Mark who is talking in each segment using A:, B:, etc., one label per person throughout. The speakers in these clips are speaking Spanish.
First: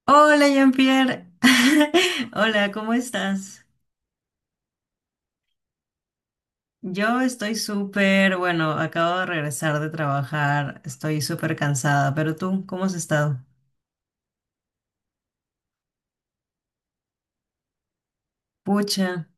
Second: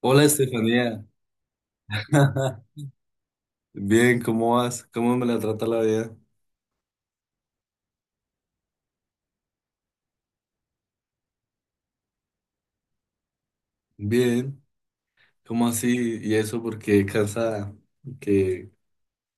A: Hola
B: Hola,
A: Estefanía,
B: Jean-Pierre. Hola, ¿cómo estás?
A: bien, ¿cómo vas? ¿Cómo me la trata la vida?
B: Yo estoy súper, bueno, acabo de regresar de trabajar, estoy súper cansada, pero tú, ¿cómo has estado?
A: Bien, ¿cómo así? ¿Y eso porque cansada? Que
B: Pucha.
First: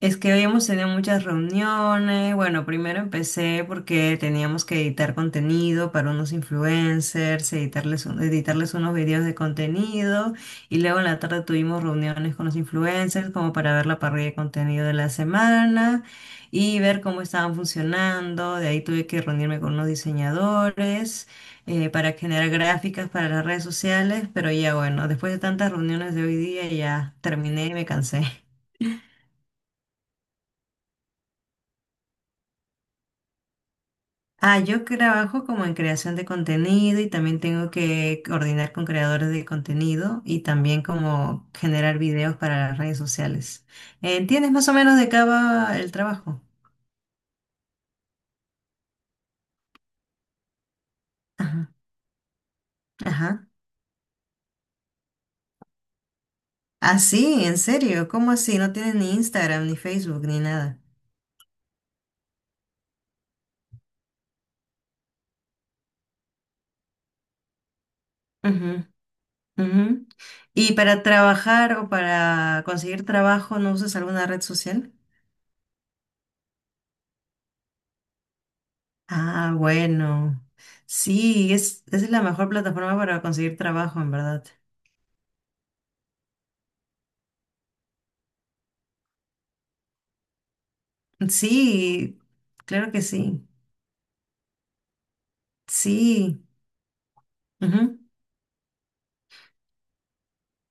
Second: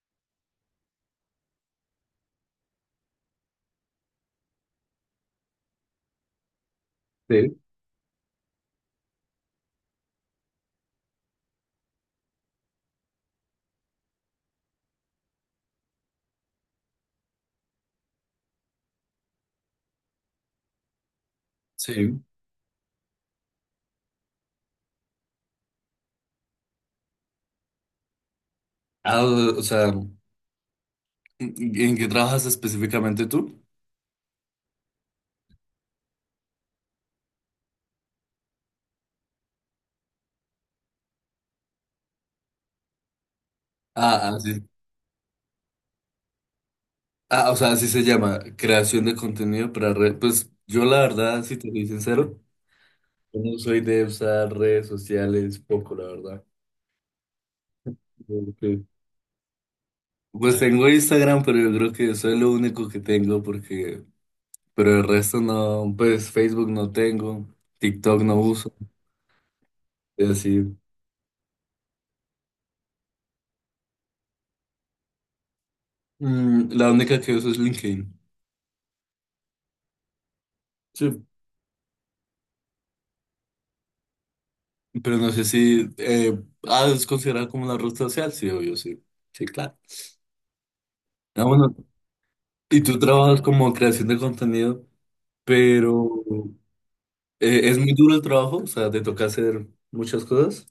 B: Es que hoy hemos tenido muchas reuniones. Bueno, primero empecé porque teníamos que editar contenido para unos influencers,
A: Sí.
B: editarles, editarles unos videos de contenido y luego en la tarde tuvimos reuniones con los influencers como para ver la parrilla de contenido de la semana y ver cómo estaban funcionando. De ahí tuve que reunirme con unos diseñadores para
A: Sí.
B: generar gráficas para las redes sociales, pero ya bueno, después de tantas reuniones de hoy día ya terminé y me cansé.
A: O sea, ¿en qué trabajas específicamente tú?
B: Ah, yo trabajo como en creación de contenido y también tengo que coordinar con creadores de contenido y también como generar videos para las redes sociales.
A: Ah,
B: ¿Entiendes
A: así.
B: más o menos de qué va el trabajo?
A: Ah, o sea, así se llama, creación de contenido para redes. Pues yo la verdad, si
B: Ajá.
A: te soy sincero, yo
B: Ajá.
A: no soy de usar redes sociales poco, la verdad.
B: Ah, sí, en serio, ¿cómo así? No
A: Porque,
B: tienes ni Instagram, ni Facebook, ni
A: pues
B: nada.
A: tengo Instagram, pero yo creo que eso es lo único que tengo porque pero el resto no, pues Facebook no tengo, TikTok no uso,
B: Ujú, ujú.
A: es
B: ¿Y
A: decir,
B: para trabajar o para conseguir trabajo no usas alguna red social?
A: la única que uso es LinkedIn.
B: Ah, bueno.
A: Sí,
B: Sí, es la mejor plataforma para conseguir trabajo, en verdad.
A: pero no sé si ah, es considerada como una red social, sí, obvio, sí. Sí, claro. Ah, bueno,
B: Sí,
A: y
B: claro
A: tú
B: que
A: trabajas
B: sí.
A: como creación de contenido, pero
B: Sí.
A: es muy
B: Ujú.
A: duro el trabajo, o sea, te toca hacer muchas cosas.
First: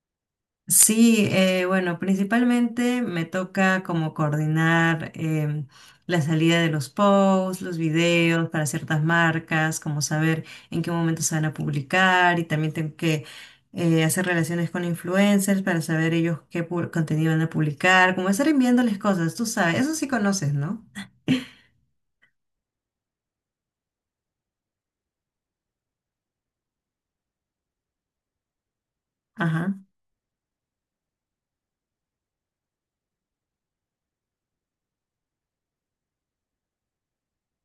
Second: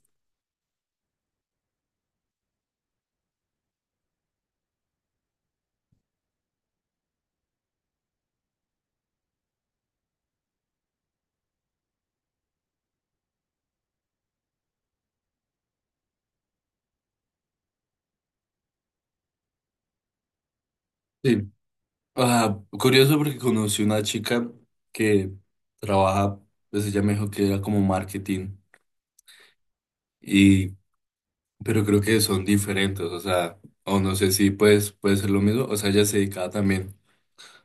B: Sí, bueno, principalmente me toca como coordinar la salida de los posts, los videos para ciertas marcas, como saber en qué momento se van a publicar y también tengo que hacer relaciones con influencers para saber ellos qué contenido van a publicar, como estar enviándoles cosas, tú sabes, eso sí conoces, ¿no?
A: Sí. Ah, curioso porque conocí una chica que trabaja, pues ella me dijo que era como marketing.
B: Ajá.
A: Y pero creo que son diferentes, o sea, o no sé si pues, puede ser lo mismo, o sea, ella se dedicaba también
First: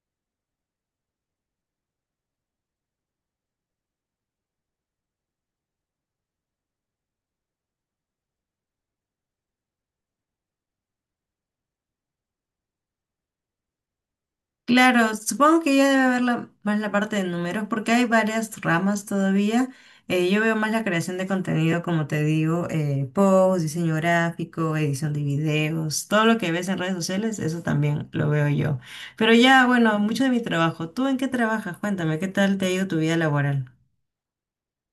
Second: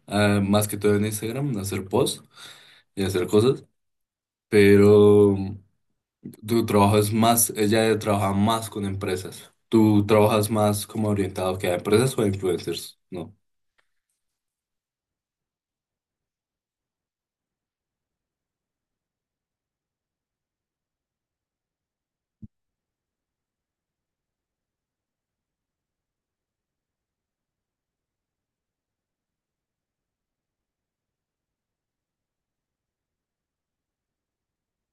A: a, más que todo en Instagram, a hacer posts y a hacer cosas, pero tu trabajo es más, ella trabaja más con empresas, tú trabajas más como orientado que a empresas o a influencers, ¿no?
B: Claro, supongo que ya debe haber más la parte de números porque hay varias ramas todavía. Yo veo más la creación de contenido, como te digo, post, diseño gráfico, edición de videos, todo lo que ves en redes sociales, eso también lo veo yo. Pero ya, bueno, mucho de mi trabajo. ¿Tú en qué trabajas? Cuéntame, ¿qué tal te ha ido tu vida laboral?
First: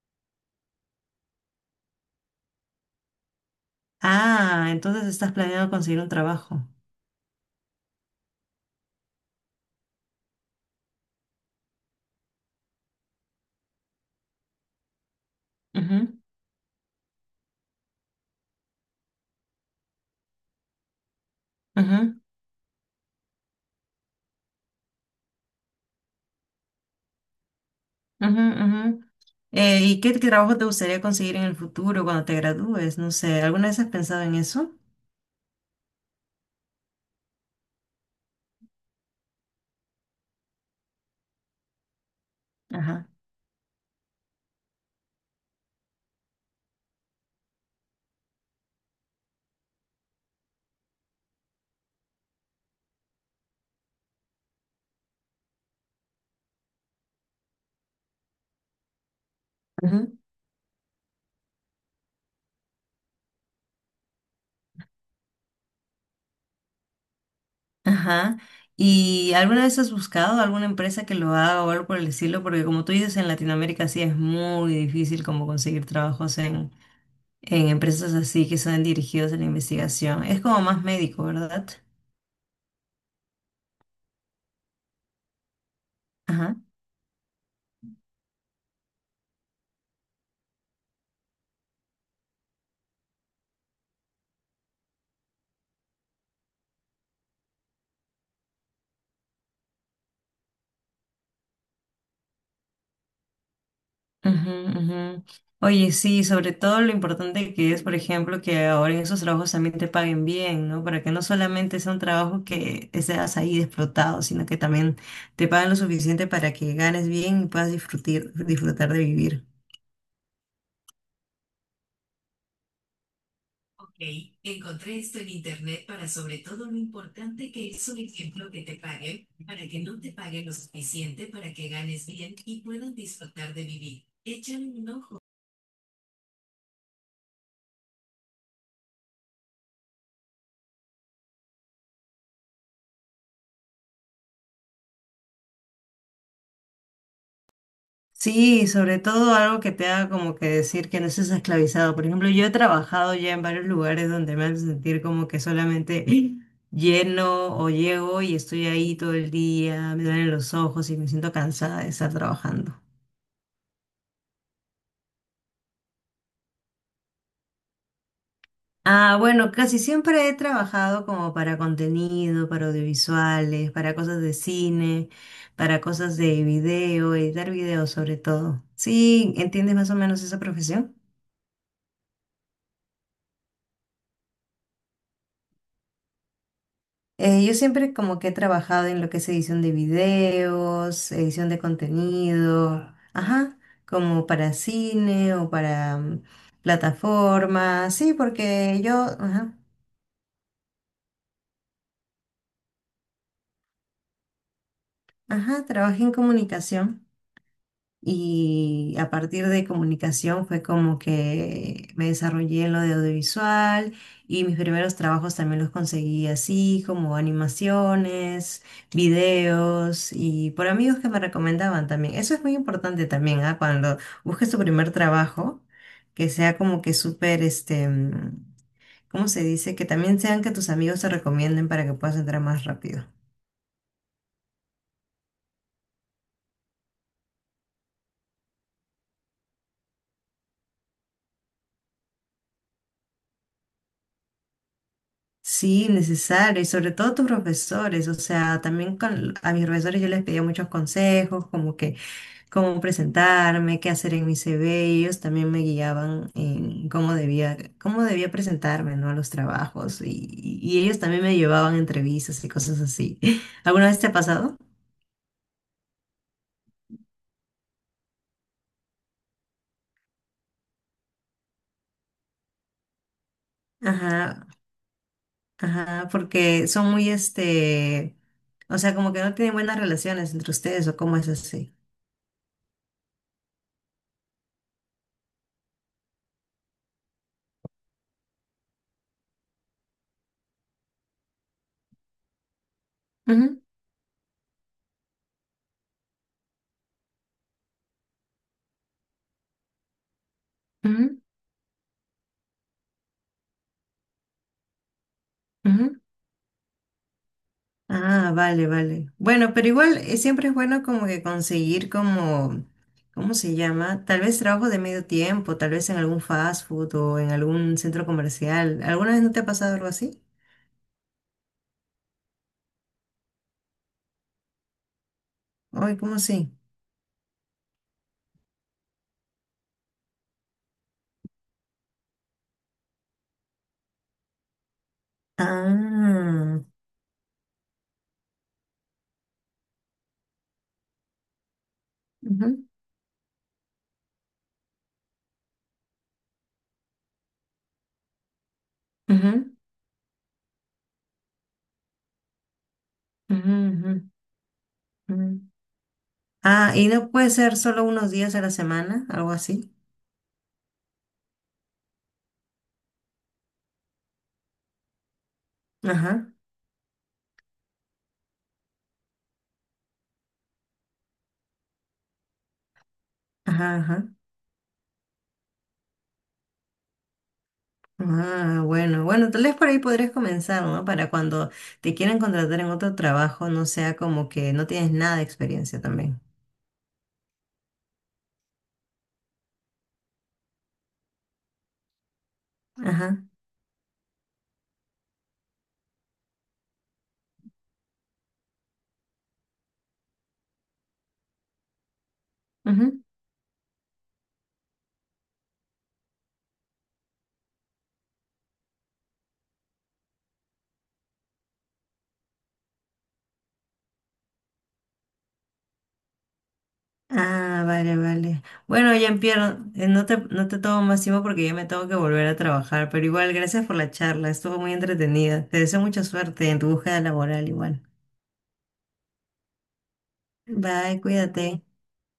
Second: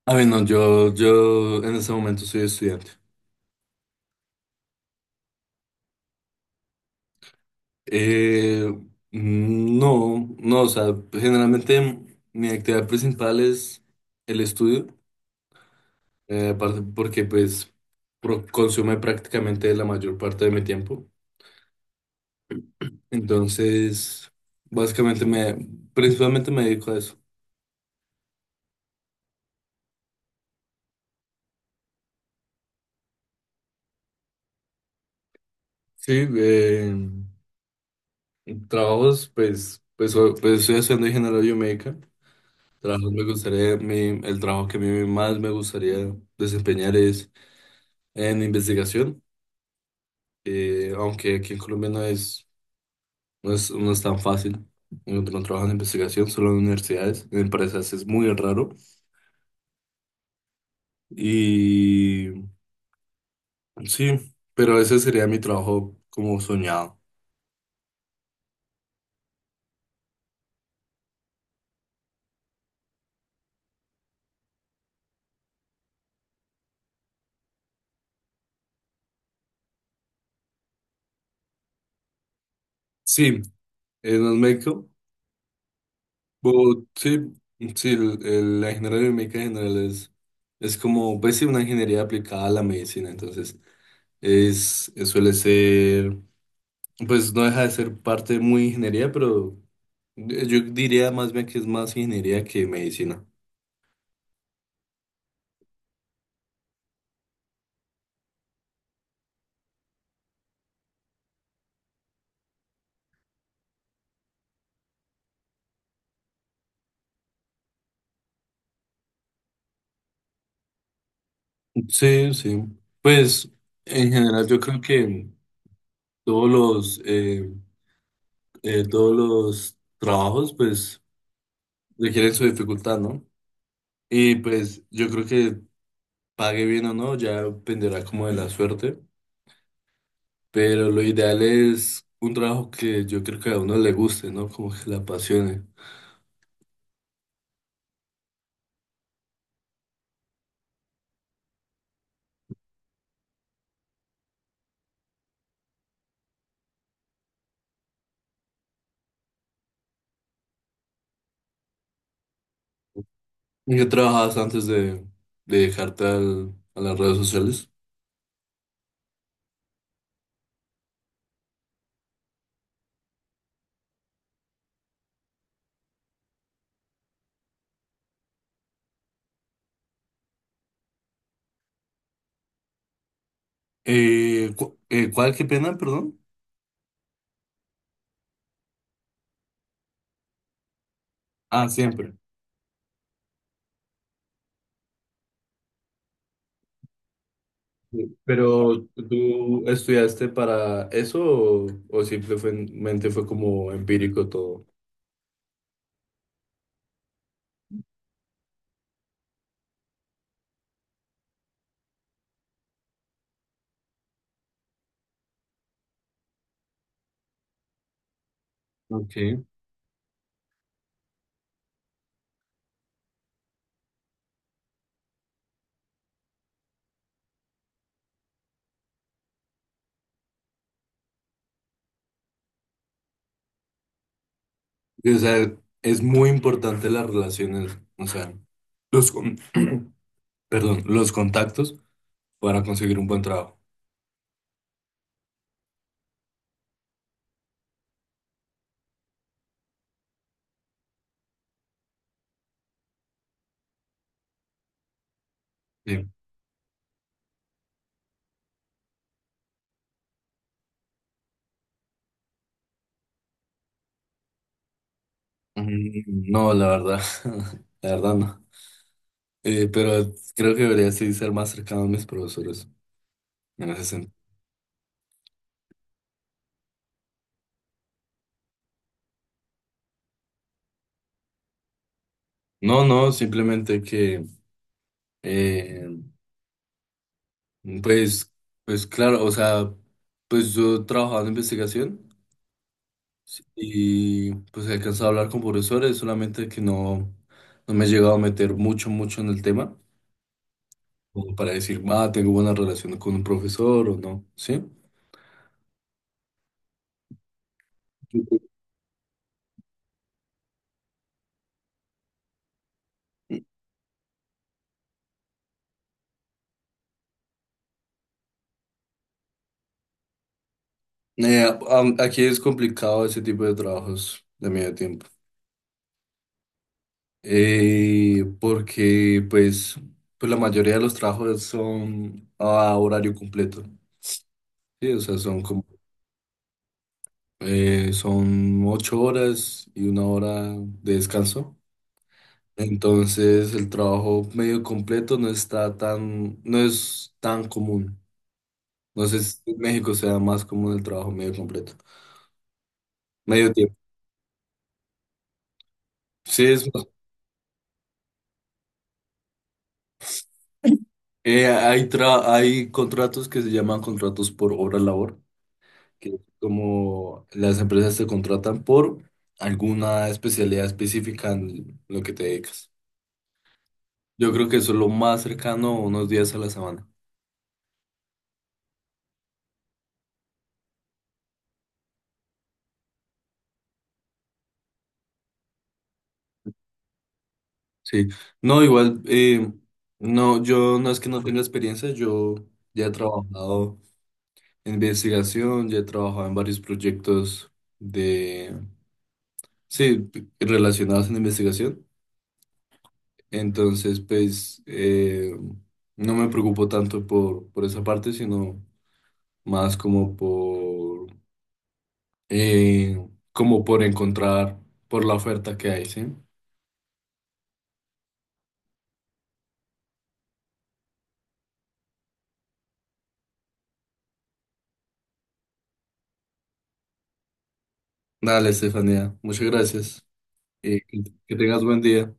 A: A ver, no, yo en este momento soy estudiante.
B: Ah, entonces estás planeando conseguir un trabajo.
A: Eh, no, o sea, generalmente mi actividad principal es el estudio.
B: Ujú,
A: Aparte porque pues pro- consume prácticamente la mayor parte de mi tiempo.
B: ujú.
A: Entonces, básicamente me, principalmente me dedico a eso.
B: Ujú, ujú. ¿Y qué trabajo te gustaría conseguir en el futuro cuando te gradúes? No sé, ¿alguna vez has pensado en eso?
A: Sí, trabajos, pues, pues, o- pues estoy haciendo ingeniería biomédica.
B: Ajá.
A: Trabajos me gustaría, mi- el trabajo que a mí más me gustaría desempeñar es en investigación, aunque aquí en Colombia no es, no es, no es tan fácil encontrar un trabajo en investigación, solo en universidades, en empresas es muy raro.
B: Ujú.
A: Y sí, pero ese sería mi trabajo como soñado.
B: Ajá. ¿Y alguna vez has buscado alguna empresa que lo haga o algo por el estilo? Porque como tú dices, en Latinoamérica sí es muy difícil como conseguir trabajos en empresas así que son dirigidos a la investigación. Es como más médico, ¿verdad?
A: Sí, no es médico, pero sí, sí, el- la ingeniería biomédica en general es como, pues sí, una ingeniería aplicada a la medicina, entonces es- suele ser, pues no deja de ser parte muy ingeniería, pero yo diría más bien que es más ingeniería que medicina.
B: Ujú, ujú. Oye, sí, sobre todo lo importante que es, por ejemplo, que ahora en esos trabajos también te paguen bien, ¿no? Para que no solamente sea un trabajo que seas ahí explotado, sino que también te paguen lo suficiente para que ganes bien y puedas disfrutar, disfrutar de vivir.
A: Sí, sí. Pues en general yo creo que todos los eh, todos los trabajos pues requieren su dificultad, ¿no? Y pues yo creo que pague bien o no, ya dependerá como de la suerte, pero lo ideal es un trabajo que yo creo que a uno le guste, ¿no? Como que le apasione.
B: Sí, sobre todo algo que te haga como que decir que no estás esclavizado. Por ejemplo, yo he trabajado ya en varios lugares donde me hacen sentir como que solamente lleno o llego y estoy ahí todo el día, me duelen los ojos y me siento cansada de estar trabajando.
A: ¿En qué trabajabas antes de dejarte al- a las redes sociales?
B: Ah, bueno, casi siempre he trabajado como para contenido, para audiovisuales, para cosas de cine, para cosas de video, editar videos sobre todo. Sí, ¿entiendes más o menos esa profesión?
A: ¿Cuál? ¿Qué pena? Perdón.
B: Yo siempre como que he trabajado en lo que es edición de videos, edición de
A: Ah, siempre.
B: contenido, ajá, como para cine o para plataformas, sí,
A: Sí. Pero
B: porque yo, ajá,
A: ¿tú estudiaste para eso o simplemente fue como empírico todo?
B: ajá, trabajé en comunicación. Y a partir de comunicación fue como que me desarrollé en lo de audiovisual y mis primeros trabajos también los conseguí así, como animaciones,
A: Okay.
B: videos y por amigos que me recomendaban también. Eso es muy importante también, ¿ah? Cuando busques tu primer trabajo, que sea como que súper, este, ¿cómo se dice? Que también sean que tus amigos te recomienden para que puedas entrar más rápido.
A: O sea, es muy importante las relaciones, o sea, los con- perdón, los contactos para conseguir un buen trabajo.
B: Sí, necesario, y sobre todo tus profesores, o sea, también con, a mis profesores yo les pedía muchos consejos, como que cómo presentarme, qué hacer en mi CV, y ellos también me
A: Sí.
B: guiaban en cómo debía presentarme, ¿no? A los trabajos, y, y ellos también me llevaban a entrevistas y cosas así. ¿Alguna vez te ha pasado?
A: Mm, no, la verdad, la verdad no. Pero creo que debería sí ser más cercano a mis profesores en ese sentido.
B: Ajá, ajá, porque son muy, este, o sea, como que no tienen buenas relaciones entre ustedes, ¿o cómo es así?
A: No, simplemente que eh, pues, pues claro, o sea, pues yo trabajaba en investigación sí,
B: Ujú,
A: y pues he alcanzado a hablar con profesores, solamente que no, no me he llegado a meter mucho en el tema,
B: ujú,
A: como para decir, ah, tengo buena relación con un profesor o no, ¿sí?
B: ujú. Ah, vale, vale. Bueno, pero igual siempre es bueno como que conseguir como, ¿cómo se llama? Tal vez trabajo de medio tiempo, tal vez en algún fast food o en algún centro comercial. ¿Alguna vez no te ha pasado algo así?
A: Eh, am- aquí es complicado ese tipo de trabajos de medio tiempo,
B: Ay, ¿cómo así?
A: porque pues, pues la mayoría de los trabajos son a horario completo, ¿sí? O sea, son como
B: Ah,
A: eh, son 8 horas y 1 hora de descanso.
B: ujú,
A: Entonces el trabajo medio completo no está tan, no es tan común. No sé si
B: ujú,
A: en México sea más común el trabajo medio completo. Medio
B: ujú,
A: tiempo.
B: ujú, ujú.
A: Sí, es
B: Ah,
A: más.
B: y no puede ser solo unos días a la semana, algo así.
A: Hay contratos que se llaman contratos por hora labor, que es
B: Ajá,
A: como las empresas te contratan por alguna especialidad específica en lo que te dedicas.
B: ajá, ajá.
A: Yo creo que eso es lo más cercano a unos días a la semana.
B: Ah, bueno, bueno, tal vez por ahí podrías comenzar, ¿no? Para cuando te quieran contratar en otro trabajo, no sea como que no tienes nada de experiencia también.
A: Sí, no, igual, no, yo no es que no tenga experiencia, yo ya he
B: Ajá.
A: trabajado en investigación, ya he trabajado en varios proyectos de, sí, relacionados en investigación,
B: Ujú.
A: entonces, pues, no me preocupo tanto por esa parte, sino más como por, eh, como por encontrar, por la oferta que hay, ¿sí?
B: Ah, vale, vale. Bueno, Jean-Pierre, no te tomo más tiempo porque ya me tengo que volver a trabajar, pero igual, gracias por la charla, estuvo muy entretenida. Te deseo mucha suerte en tu búsqueda laboral igual.
A: Dale, Estefanía, muchas gracias, eh,
B: Bye,
A: que que
B: cuídate.
A: tengas buen día.